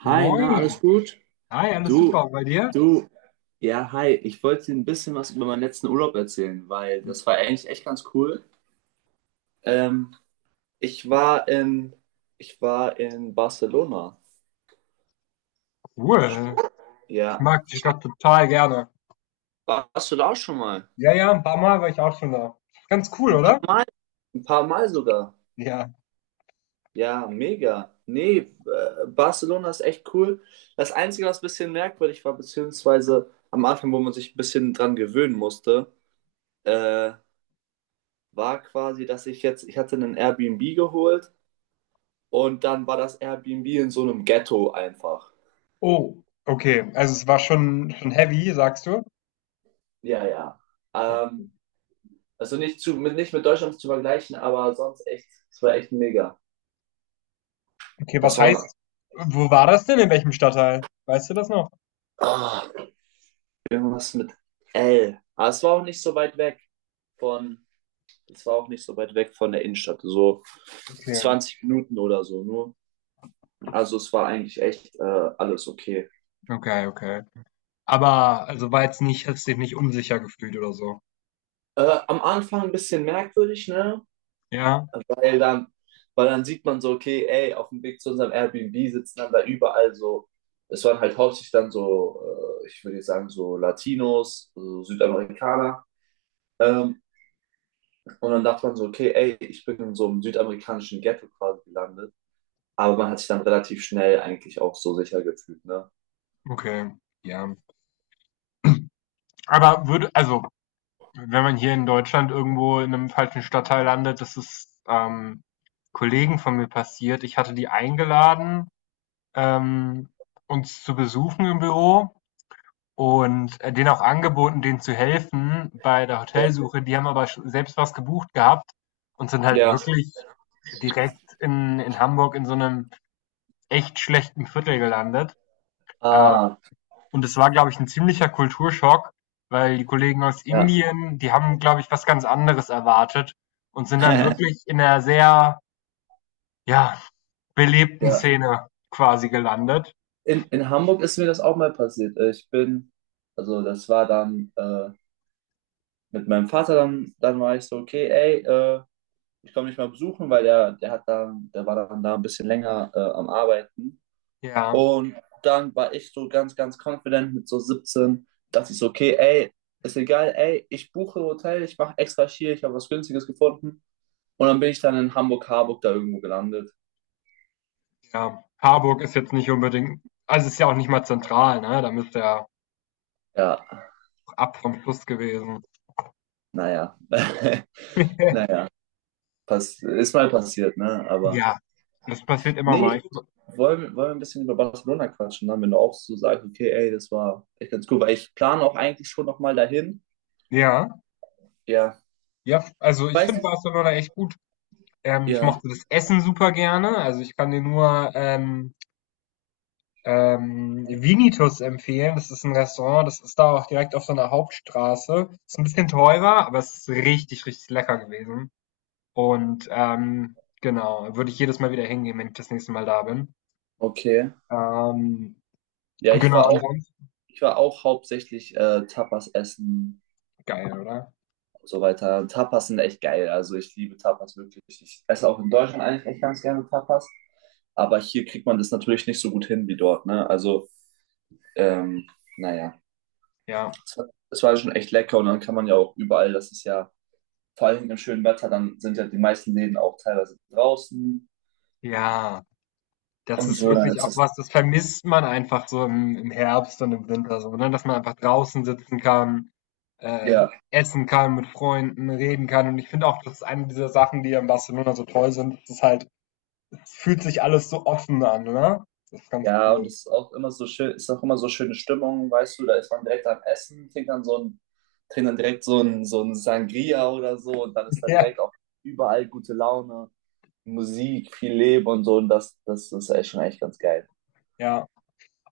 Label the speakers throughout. Speaker 1: Hi, na, alles
Speaker 2: Moin.
Speaker 1: gut?
Speaker 2: Hi, alles
Speaker 1: Du,
Speaker 2: super. Und bei dir?
Speaker 1: du, ja, hi. Ich wollte dir ein bisschen was über meinen letzten Urlaub erzählen, weil das war eigentlich echt ganz cool. Ähm, ich war in, ich war in Barcelona.
Speaker 2: Cool. Ich
Speaker 1: Ja.
Speaker 2: mag die Stadt total gerne.
Speaker 1: Warst du da auch schon mal?
Speaker 2: Ja, ja, ein paar Mal war ich auch schon da. Ganz cool,
Speaker 1: Ein paar
Speaker 2: oder?
Speaker 1: Mal, ein paar Mal sogar.
Speaker 2: Ja.
Speaker 1: Ja, mega. Nee, Barcelona ist echt cool. Das Einzige, was ein bisschen merkwürdig war, beziehungsweise am Anfang, wo man sich ein bisschen dran gewöhnen musste, äh, war quasi, dass ich hatte einen Airbnb geholt und dann war das Airbnb in so einem Ghetto einfach.
Speaker 2: Oh, okay. Also es war schon heavy, sagst du?
Speaker 1: Ja, ja. Ähm, also nicht, nicht mit Deutschland zu vergleichen, aber sonst echt, es war echt mega.
Speaker 2: Okay, was
Speaker 1: Das war dann
Speaker 2: heißt, wo war das denn? In welchem Stadtteil? Weißt du das noch?
Speaker 1: ah, irgendwas mit L. Aber es war auch nicht so weit von, es war auch nicht so weit weg von der Innenstadt, so
Speaker 2: Okay,
Speaker 1: 20 Minuten oder so nur. Also es war eigentlich echt alles okay.
Speaker 2: okay, okay. Aber also war jetzt nicht, hast dich nicht unsicher gefühlt oder so.
Speaker 1: Am Anfang ein bisschen merkwürdig, ne?
Speaker 2: Ja,
Speaker 1: Weil dann, weil dann sieht man so, okay, ey, auf dem Weg zu unserem Airbnb sitzen dann da überall so, es waren halt hauptsächlich dann so, ich würde jetzt sagen, so Latinos, so Südamerikaner. Ähm, und dann dachte man so, okay, ey, ich bin in so einem südamerikanischen Ghetto quasi gelandet. Aber man hat sich dann relativ schnell eigentlich auch so sicher gefühlt, ne?
Speaker 2: okay. Ja. Aber würde, also wenn man hier in Deutschland irgendwo in einem falschen Stadtteil landet, das ist, Kollegen von mir passiert. Ich hatte die eingeladen, ähm, uns zu besuchen im Büro und, denen auch angeboten, denen zu helfen bei der
Speaker 1: Ja.
Speaker 2: Hotelsuche. Die haben aber sch selbst was gebucht gehabt und sind halt
Speaker 1: Ja.
Speaker 2: wirklich direkt in Hamburg in so einem echt schlechten Viertel gelandet. Ähm
Speaker 1: Ah,
Speaker 2: und es war, glaube ich, ein ziemlicher Kulturschock, weil die Kollegen aus
Speaker 1: ja.
Speaker 2: Indien, die haben, glaube ich, was ganz anderes erwartet und sind dann wirklich in einer sehr, ja, belebten
Speaker 1: Ja.
Speaker 2: Szene quasi gelandet.
Speaker 1: In Hamburg ist mir das auch mal passiert. Also das war dann mit meinem Vater dann war ich so, okay, ey, ich komme nicht mal besuchen, weil der hat da, der war dann da ein bisschen länger am Arbeiten.
Speaker 2: Ja,
Speaker 1: Und dann war ich so ganz, ganz confident mit so 17, dass ich so, okay, ey, ist egal, ey, ich buche Hotel, ich mache extra schier, ich habe was Günstiges gefunden. Und dann bin ich dann in Hamburg-Harburg da irgendwo gelandet.
Speaker 2: ja. Harburg ist jetzt nicht unbedingt also, ist ja auch nicht mal zentral, ne? Da müsste ja
Speaker 1: Ja,
Speaker 2: ab vom Fluss gewesen.
Speaker 1: naja, naja, pass, ist mal passiert, ne? Aber
Speaker 2: Ja, das passiert immer mal.
Speaker 1: nee,
Speaker 2: Ich
Speaker 1: Wollen wir ein bisschen über Barcelona quatschen, dann, wenn du auch so sagst, okay, ey, das war echt ganz cool, weil ich plane auch eigentlich schon nochmal dahin.
Speaker 2: ja,
Speaker 1: Ja.
Speaker 2: ja, also, ich
Speaker 1: Weißt
Speaker 2: finde
Speaker 1: du?
Speaker 2: Barcelona echt gut. Ich
Speaker 1: Ja,
Speaker 2: mochte das Essen super gerne. Also, ich kann dir nur, Vinitus empfehlen. Das ist ein Restaurant, das ist da auch direkt auf so einer Hauptstraße. Ist ein bisschen teurer, aber es ist richtig, richtig lecker gewesen. Und, genau, würde ich jedes Mal wieder hingehen, wenn ich das nächste Mal da bin.
Speaker 1: okay.
Speaker 2: Ähm,
Speaker 1: Ja, ich
Speaker 2: genau,
Speaker 1: war auch,
Speaker 2: ansonsten
Speaker 1: ich war auch hauptsächlich Tapas essen
Speaker 2: geil, oder?
Speaker 1: und so weiter. Tapas sind echt geil. Also ich liebe Tapas wirklich. Ich esse auch in Deutschland eigentlich echt ganz gerne Tapas. Aber hier kriegt man das natürlich nicht so gut hin wie dort, ne? Also, ähm, naja.
Speaker 2: Ja.
Speaker 1: Es war schon echt lecker und dann kann man ja auch überall, das ist ja vor allem im schönen Wetter, dann sind ja die meisten Läden auch teilweise draußen
Speaker 2: Ja. Das
Speaker 1: und
Speaker 2: ist
Speaker 1: so, dann
Speaker 2: wirklich
Speaker 1: ist
Speaker 2: auch
Speaker 1: das,
Speaker 2: was, das vermisst man einfach so im Herbst und im Winter so, ne? Dass man einfach draußen sitzen kann, äh,
Speaker 1: ja,
Speaker 2: essen kann, mit Freunden reden kann. Und ich finde auch, das ist eine dieser Sachen, die an Barcelona so toll sind. Es ist halt es fühlt sich alles so offen an, ne? Das ist ganz
Speaker 1: ja, und
Speaker 2: cool.
Speaker 1: es ist auch immer so schön, ist auch immer so schöne Stimmung, weißt du, da ist man direkt am Essen, trinkt dann direkt so ein Sangria oder so und dann ist da
Speaker 2: Ja,
Speaker 1: direkt auch überall gute Laune, Musik, viel Leben und so und das ist echt schon echt ganz geil.
Speaker 2: ja.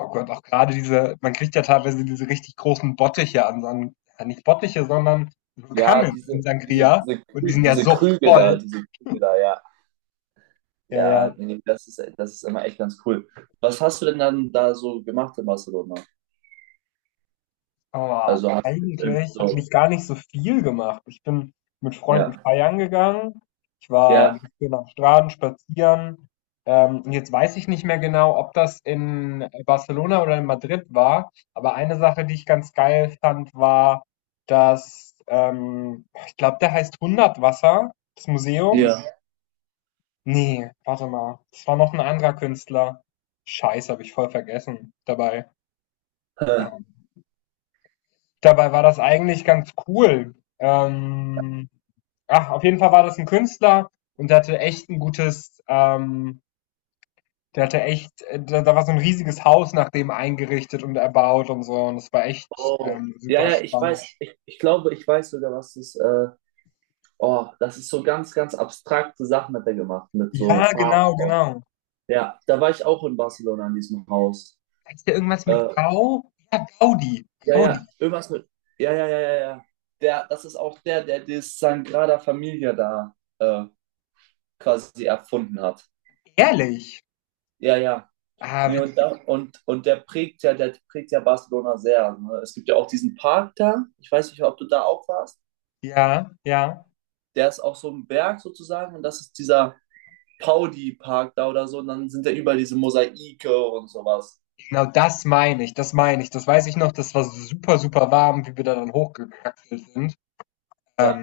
Speaker 2: Oh Gott, auch gerade diese man kriegt ja teilweise diese richtig großen Bottiche an so ja, nicht Bottiche, sondern so
Speaker 1: Ja,
Speaker 2: Kannen
Speaker 1: diese,
Speaker 2: in
Speaker 1: diese,
Speaker 2: Sangria
Speaker 1: diese,
Speaker 2: und die sind ja so voll.
Speaker 1: Diese Krüge da, ja.
Speaker 2: Ja, ja.
Speaker 1: Ja, nee, das ist immer echt ganz cool. Was hast du denn dann da so gemacht in Barcelona?
Speaker 2: Oh,
Speaker 1: Also hast du jetzt irgendwie
Speaker 2: eigentlich habe
Speaker 1: so,
Speaker 2: ich gar nicht so viel gemacht. Ich bin mit Freunden
Speaker 1: ja,
Speaker 2: feiern gegangen. Ich war ein
Speaker 1: ja,
Speaker 2: bisschen am Strand spazieren. Und jetzt weiß ich nicht mehr genau, ob das in Barcelona oder in Madrid war. Aber eine Sache, die ich ganz geil fand, war, dass, ich glaube, der heißt Hundertwasser, das Museum.
Speaker 1: Ja.
Speaker 2: Nee, warte mal. Das war noch ein anderer Künstler. Scheiße, habe ich voll vergessen dabei.
Speaker 1: äh,
Speaker 2: Ähm, Dabei war das eigentlich ganz cool. Ach, auf jeden Fall war das ein Künstler und der hatte echt ein gutes der hatte echt da war so ein riesiges Haus nach dem eingerichtet und erbaut und so und das war echt,
Speaker 1: oh, ja,
Speaker 2: super
Speaker 1: ja, ich weiß,
Speaker 2: spannend.
Speaker 1: ich glaube, ich weiß sogar, was das, oh, das ist so ganz, ganz abstrakte Sachen hat er gemacht, mit so
Speaker 2: Ja,
Speaker 1: Farben
Speaker 2: genau,
Speaker 1: auch.
Speaker 2: genau.
Speaker 1: Ja, da war ich auch in Barcelona in diesem Haus.
Speaker 2: Heißt der irgendwas mit
Speaker 1: Äh,
Speaker 2: Gau? Ja, Gaudi,
Speaker 1: ja,
Speaker 2: Gaudi,
Speaker 1: ja, irgendwas mit, ja, ja, ja, ja, ja. Das ist auch der, der das Sagrada Familia da quasi erfunden hat.
Speaker 2: ehrlich?
Speaker 1: Ja, ja.
Speaker 2: Ah,
Speaker 1: Nee,
Speaker 2: witzig.
Speaker 1: und der prägt ja Barcelona sehr. Ne? Es gibt ja auch diesen Park da, ich weiß nicht, ob du da auch warst.
Speaker 2: Ja, ja.
Speaker 1: Der ist auch so ein Berg sozusagen und das ist dieser Paudi-Park da oder so. Und dann sind da überall diese Mosaike und sowas.
Speaker 2: Genau das meine ich, das meine ich. Das weiß ich noch, das war super, super warm, wie wir da dann hochgekraxelt sind.
Speaker 1: Ja,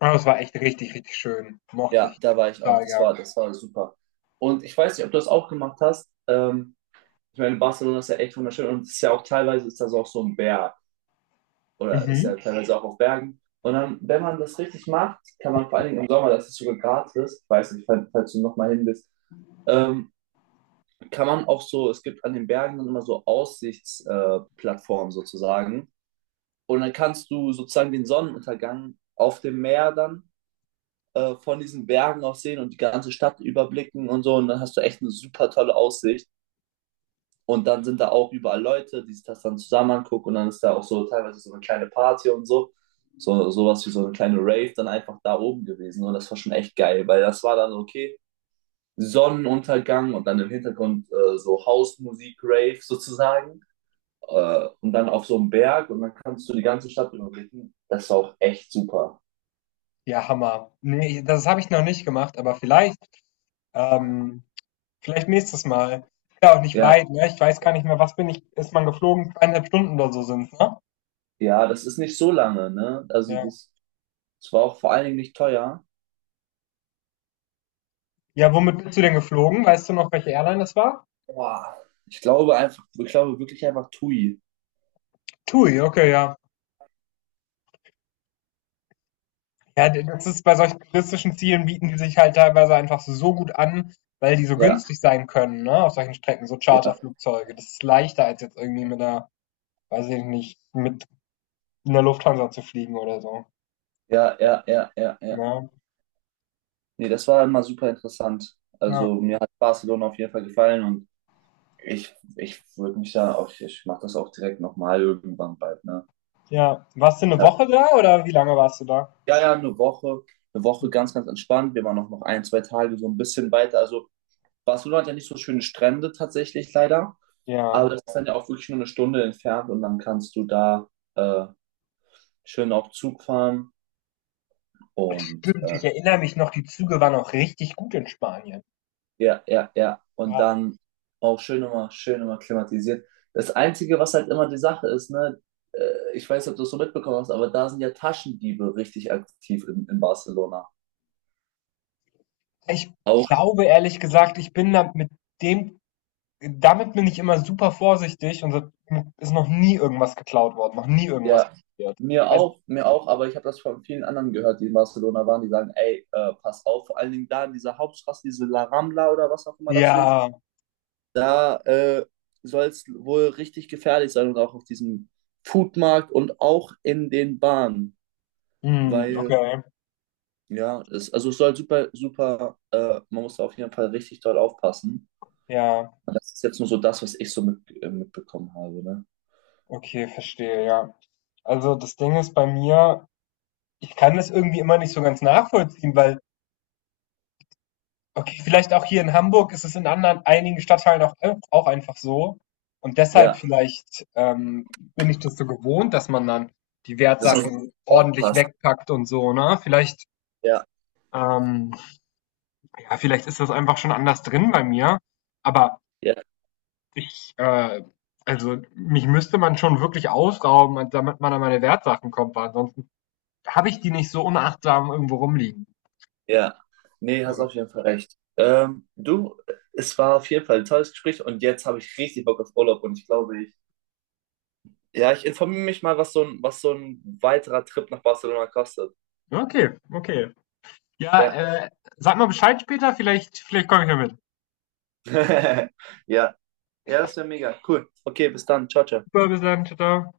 Speaker 2: Ah, das war echt richtig, richtig schön. Mochte
Speaker 1: ja,
Speaker 2: ich
Speaker 1: da war ich auch.
Speaker 2: total gern.
Speaker 1: Das war super. Und ich weiß nicht, ob du das auch gemacht hast. Ich meine, Barcelona ist ja echt wunderschön und es ist ja auch teilweise ist das auch so ein Berg, oder ist ja
Speaker 2: Mhm.
Speaker 1: teilweise auch auf Bergen. Und dann, wenn man das richtig macht, kann man vor allen Dingen im Sommer, das ist sogar gratis, ich weiß nicht, falls du nochmal hin bist, ähm, kann man auch so, es gibt an den Bergen dann immer so Aussichtsplattformen sozusagen. Und dann kannst du sozusagen den Sonnenuntergang auf dem Meer dann von diesen Bergen aus sehen und die ganze Stadt überblicken und so. Und dann hast du echt eine super tolle Aussicht. Und dann sind da auch überall Leute, die sich das dann zusammen angucken und dann ist da auch so teilweise so eine kleine Party und so. So sowas wie so eine kleine Rave dann einfach da oben gewesen und das war schon echt geil, weil das war dann so, okay, Sonnenuntergang und dann im Hintergrund so Hausmusik, Rave sozusagen und dann auf so einem Berg und dann kannst du die ganze Stadt überblicken. Das war auch echt super.
Speaker 2: Ja, Hammer. Ne, das habe ich noch nicht gemacht, aber vielleicht, ähm, vielleicht nächstes Mal. Ist ja auch nicht
Speaker 1: Ja,
Speaker 2: weit, ne? Ich weiß gar nicht mehr, was bin ich, ist man geflogen? Zweieinhalb Stunden oder so sind's, ne?
Speaker 1: ja, das ist nicht so lange, ne? Also
Speaker 2: Ja.
Speaker 1: das, das war auch vor allen Dingen nicht teuer.
Speaker 2: Ja, womit bist du denn geflogen? Weißt du noch, welche Airline das war?
Speaker 1: Boah. Ich glaube wirklich einfach Tui.
Speaker 2: TUI, okay, ja. Ja, d- das ist bei solchen touristischen Zielen bieten die sich halt teilweise einfach so so gut an, weil die so
Speaker 1: Ja,
Speaker 2: günstig sein können, ne? Auf solchen Strecken, so
Speaker 1: ja.
Speaker 2: Charterflugzeuge. Das ist leichter als jetzt irgendwie mit einer weiß ich nicht, mit in der Lufthansa zu fliegen oder so.
Speaker 1: Ja, ja, ja, ja, ja.
Speaker 2: Ja,
Speaker 1: Nee, das war immer super interessant.
Speaker 2: ja,
Speaker 1: Also mir hat Barcelona auf jeden Fall gefallen und ich würde mich da auch, ich mache das auch direkt nochmal irgendwann bald, ne?
Speaker 2: ja. Warst du eine
Speaker 1: Ja,
Speaker 2: Woche da oder wie lange warst du da?
Speaker 1: ja, eine Woche ganz, ganz entspannt. Wir waren auch noch ein, zwei Tage so ein bisschen weiter. Also Barcelona hat ja nicht so schöne Strände tatsächlich leider, aber
Speaker 2: Ja,
Speaker 1: das ist dann ja auch wirklich nur eine Stunde entfernt und dann kannst du da äh, schön auf Zug fahren und
Speaker 2: stimmt. Ich erinnere mich noch, die Züge waren auch richtig gut in Spanien.
Speaker 1: Ja, ja, ja. Und
Speaker 2: Ja.
Speaker 1: dann auch schön immer klimatisiert. Das Einzige, was halt immer die Sache ist, ne, äh, ich weiß nicht, ob du es so mitbekommen hast, aber da sind ja Taschendiebe richtig aktiv in Barcelona.
Speaker 2: Ich
Speaker 1: Auch,
Speaker 2: glaube ehrlich gesagt, ich bin da mit dem, damit bin ich immer super vorsichtig und da ist noch nie irgendwas geklaut worden, noch nie irgendwas
Speaker 1: ja,
Speaker 2: passiert. Also,
Speaker 1: mir auch, aber ich habe das von vielen anderen gehört, die in Barcelona waren, die sagen, ey, pass auf, vor allen Dingen da in dieser Hauptstraße, diese La Rambla oder was auch immer das ist,
Speaker 2: ja,
Speaker 1: da soll es wohl richtig gefährlich sein und auch auf diesem Foodmarkt und auch in den Bahnen,
Speaker 2: hm,
Speaker 1: weil
Speaker 2: okay,
Speaker 1: ja, es, also es soll super, super, man muss da auf jeden Fall richtig doll aufpassen.
Speaker 2: ja,
Speaker 1: Und das ist jetzt nur so das, was ich so mit, mitbekommen habe, ne?
Speaker 2: okay, verstehe, ja. Also das Ding ist bei mir, ich kann das irgendwie immer nicht so ganz nachvollziehen, weil, okay, vielleicht auch hier in Hamburg ist es in anderen, einigen Stadtteilen auch, auch einfach so. Und deshalb
Speaker 1: Ja,
Speaker 2: vielleicht bin ich das so gewohnt, dass man dann die
Speaker 1: dass man so
Speaker 2: Wertsachen ordentlich
Speaker 1: aufpasst.
Speaker 2: wegpackt und so, ne? Vielleicht,
Speaker 1: Ja,
Speaker 2: ähm, ja, vielleicht ist das einfach schon anders drin bei mir. Aber
Speaker 1: ja,
Speaker 2: ich, also mich müsste man schon wirklich ausrauben, damit man an meine Wertsachen kommt, weil ansonsten habe ich die nicht so unachtsam irgendwo rumliegen.
Speaker 1: ja. Nee, hast
Speaker 2: Ja.
Speaker 1: auf jeden Fall recht. Du, es war auf jeden Fall ein tolles Gespräch und jetzt habe ich richtig Bock auf Urlaub und ich glaube, ich, ja, ich informiere mich mal, was so ein weiterer Trip nach Barcelona kostet.
Speaker 2: Okay, okay. Ja,
Speaker 1: Ja.
Speaker 2: sag mal Bescheid später, vielleicht komme ich ja mit.
Speaker 1: Ja, ja, das wäre mega. Cool. Okay, bis dann. Ciao, ciao.
Speaker 2: Super, bis dann, tschau, tschau.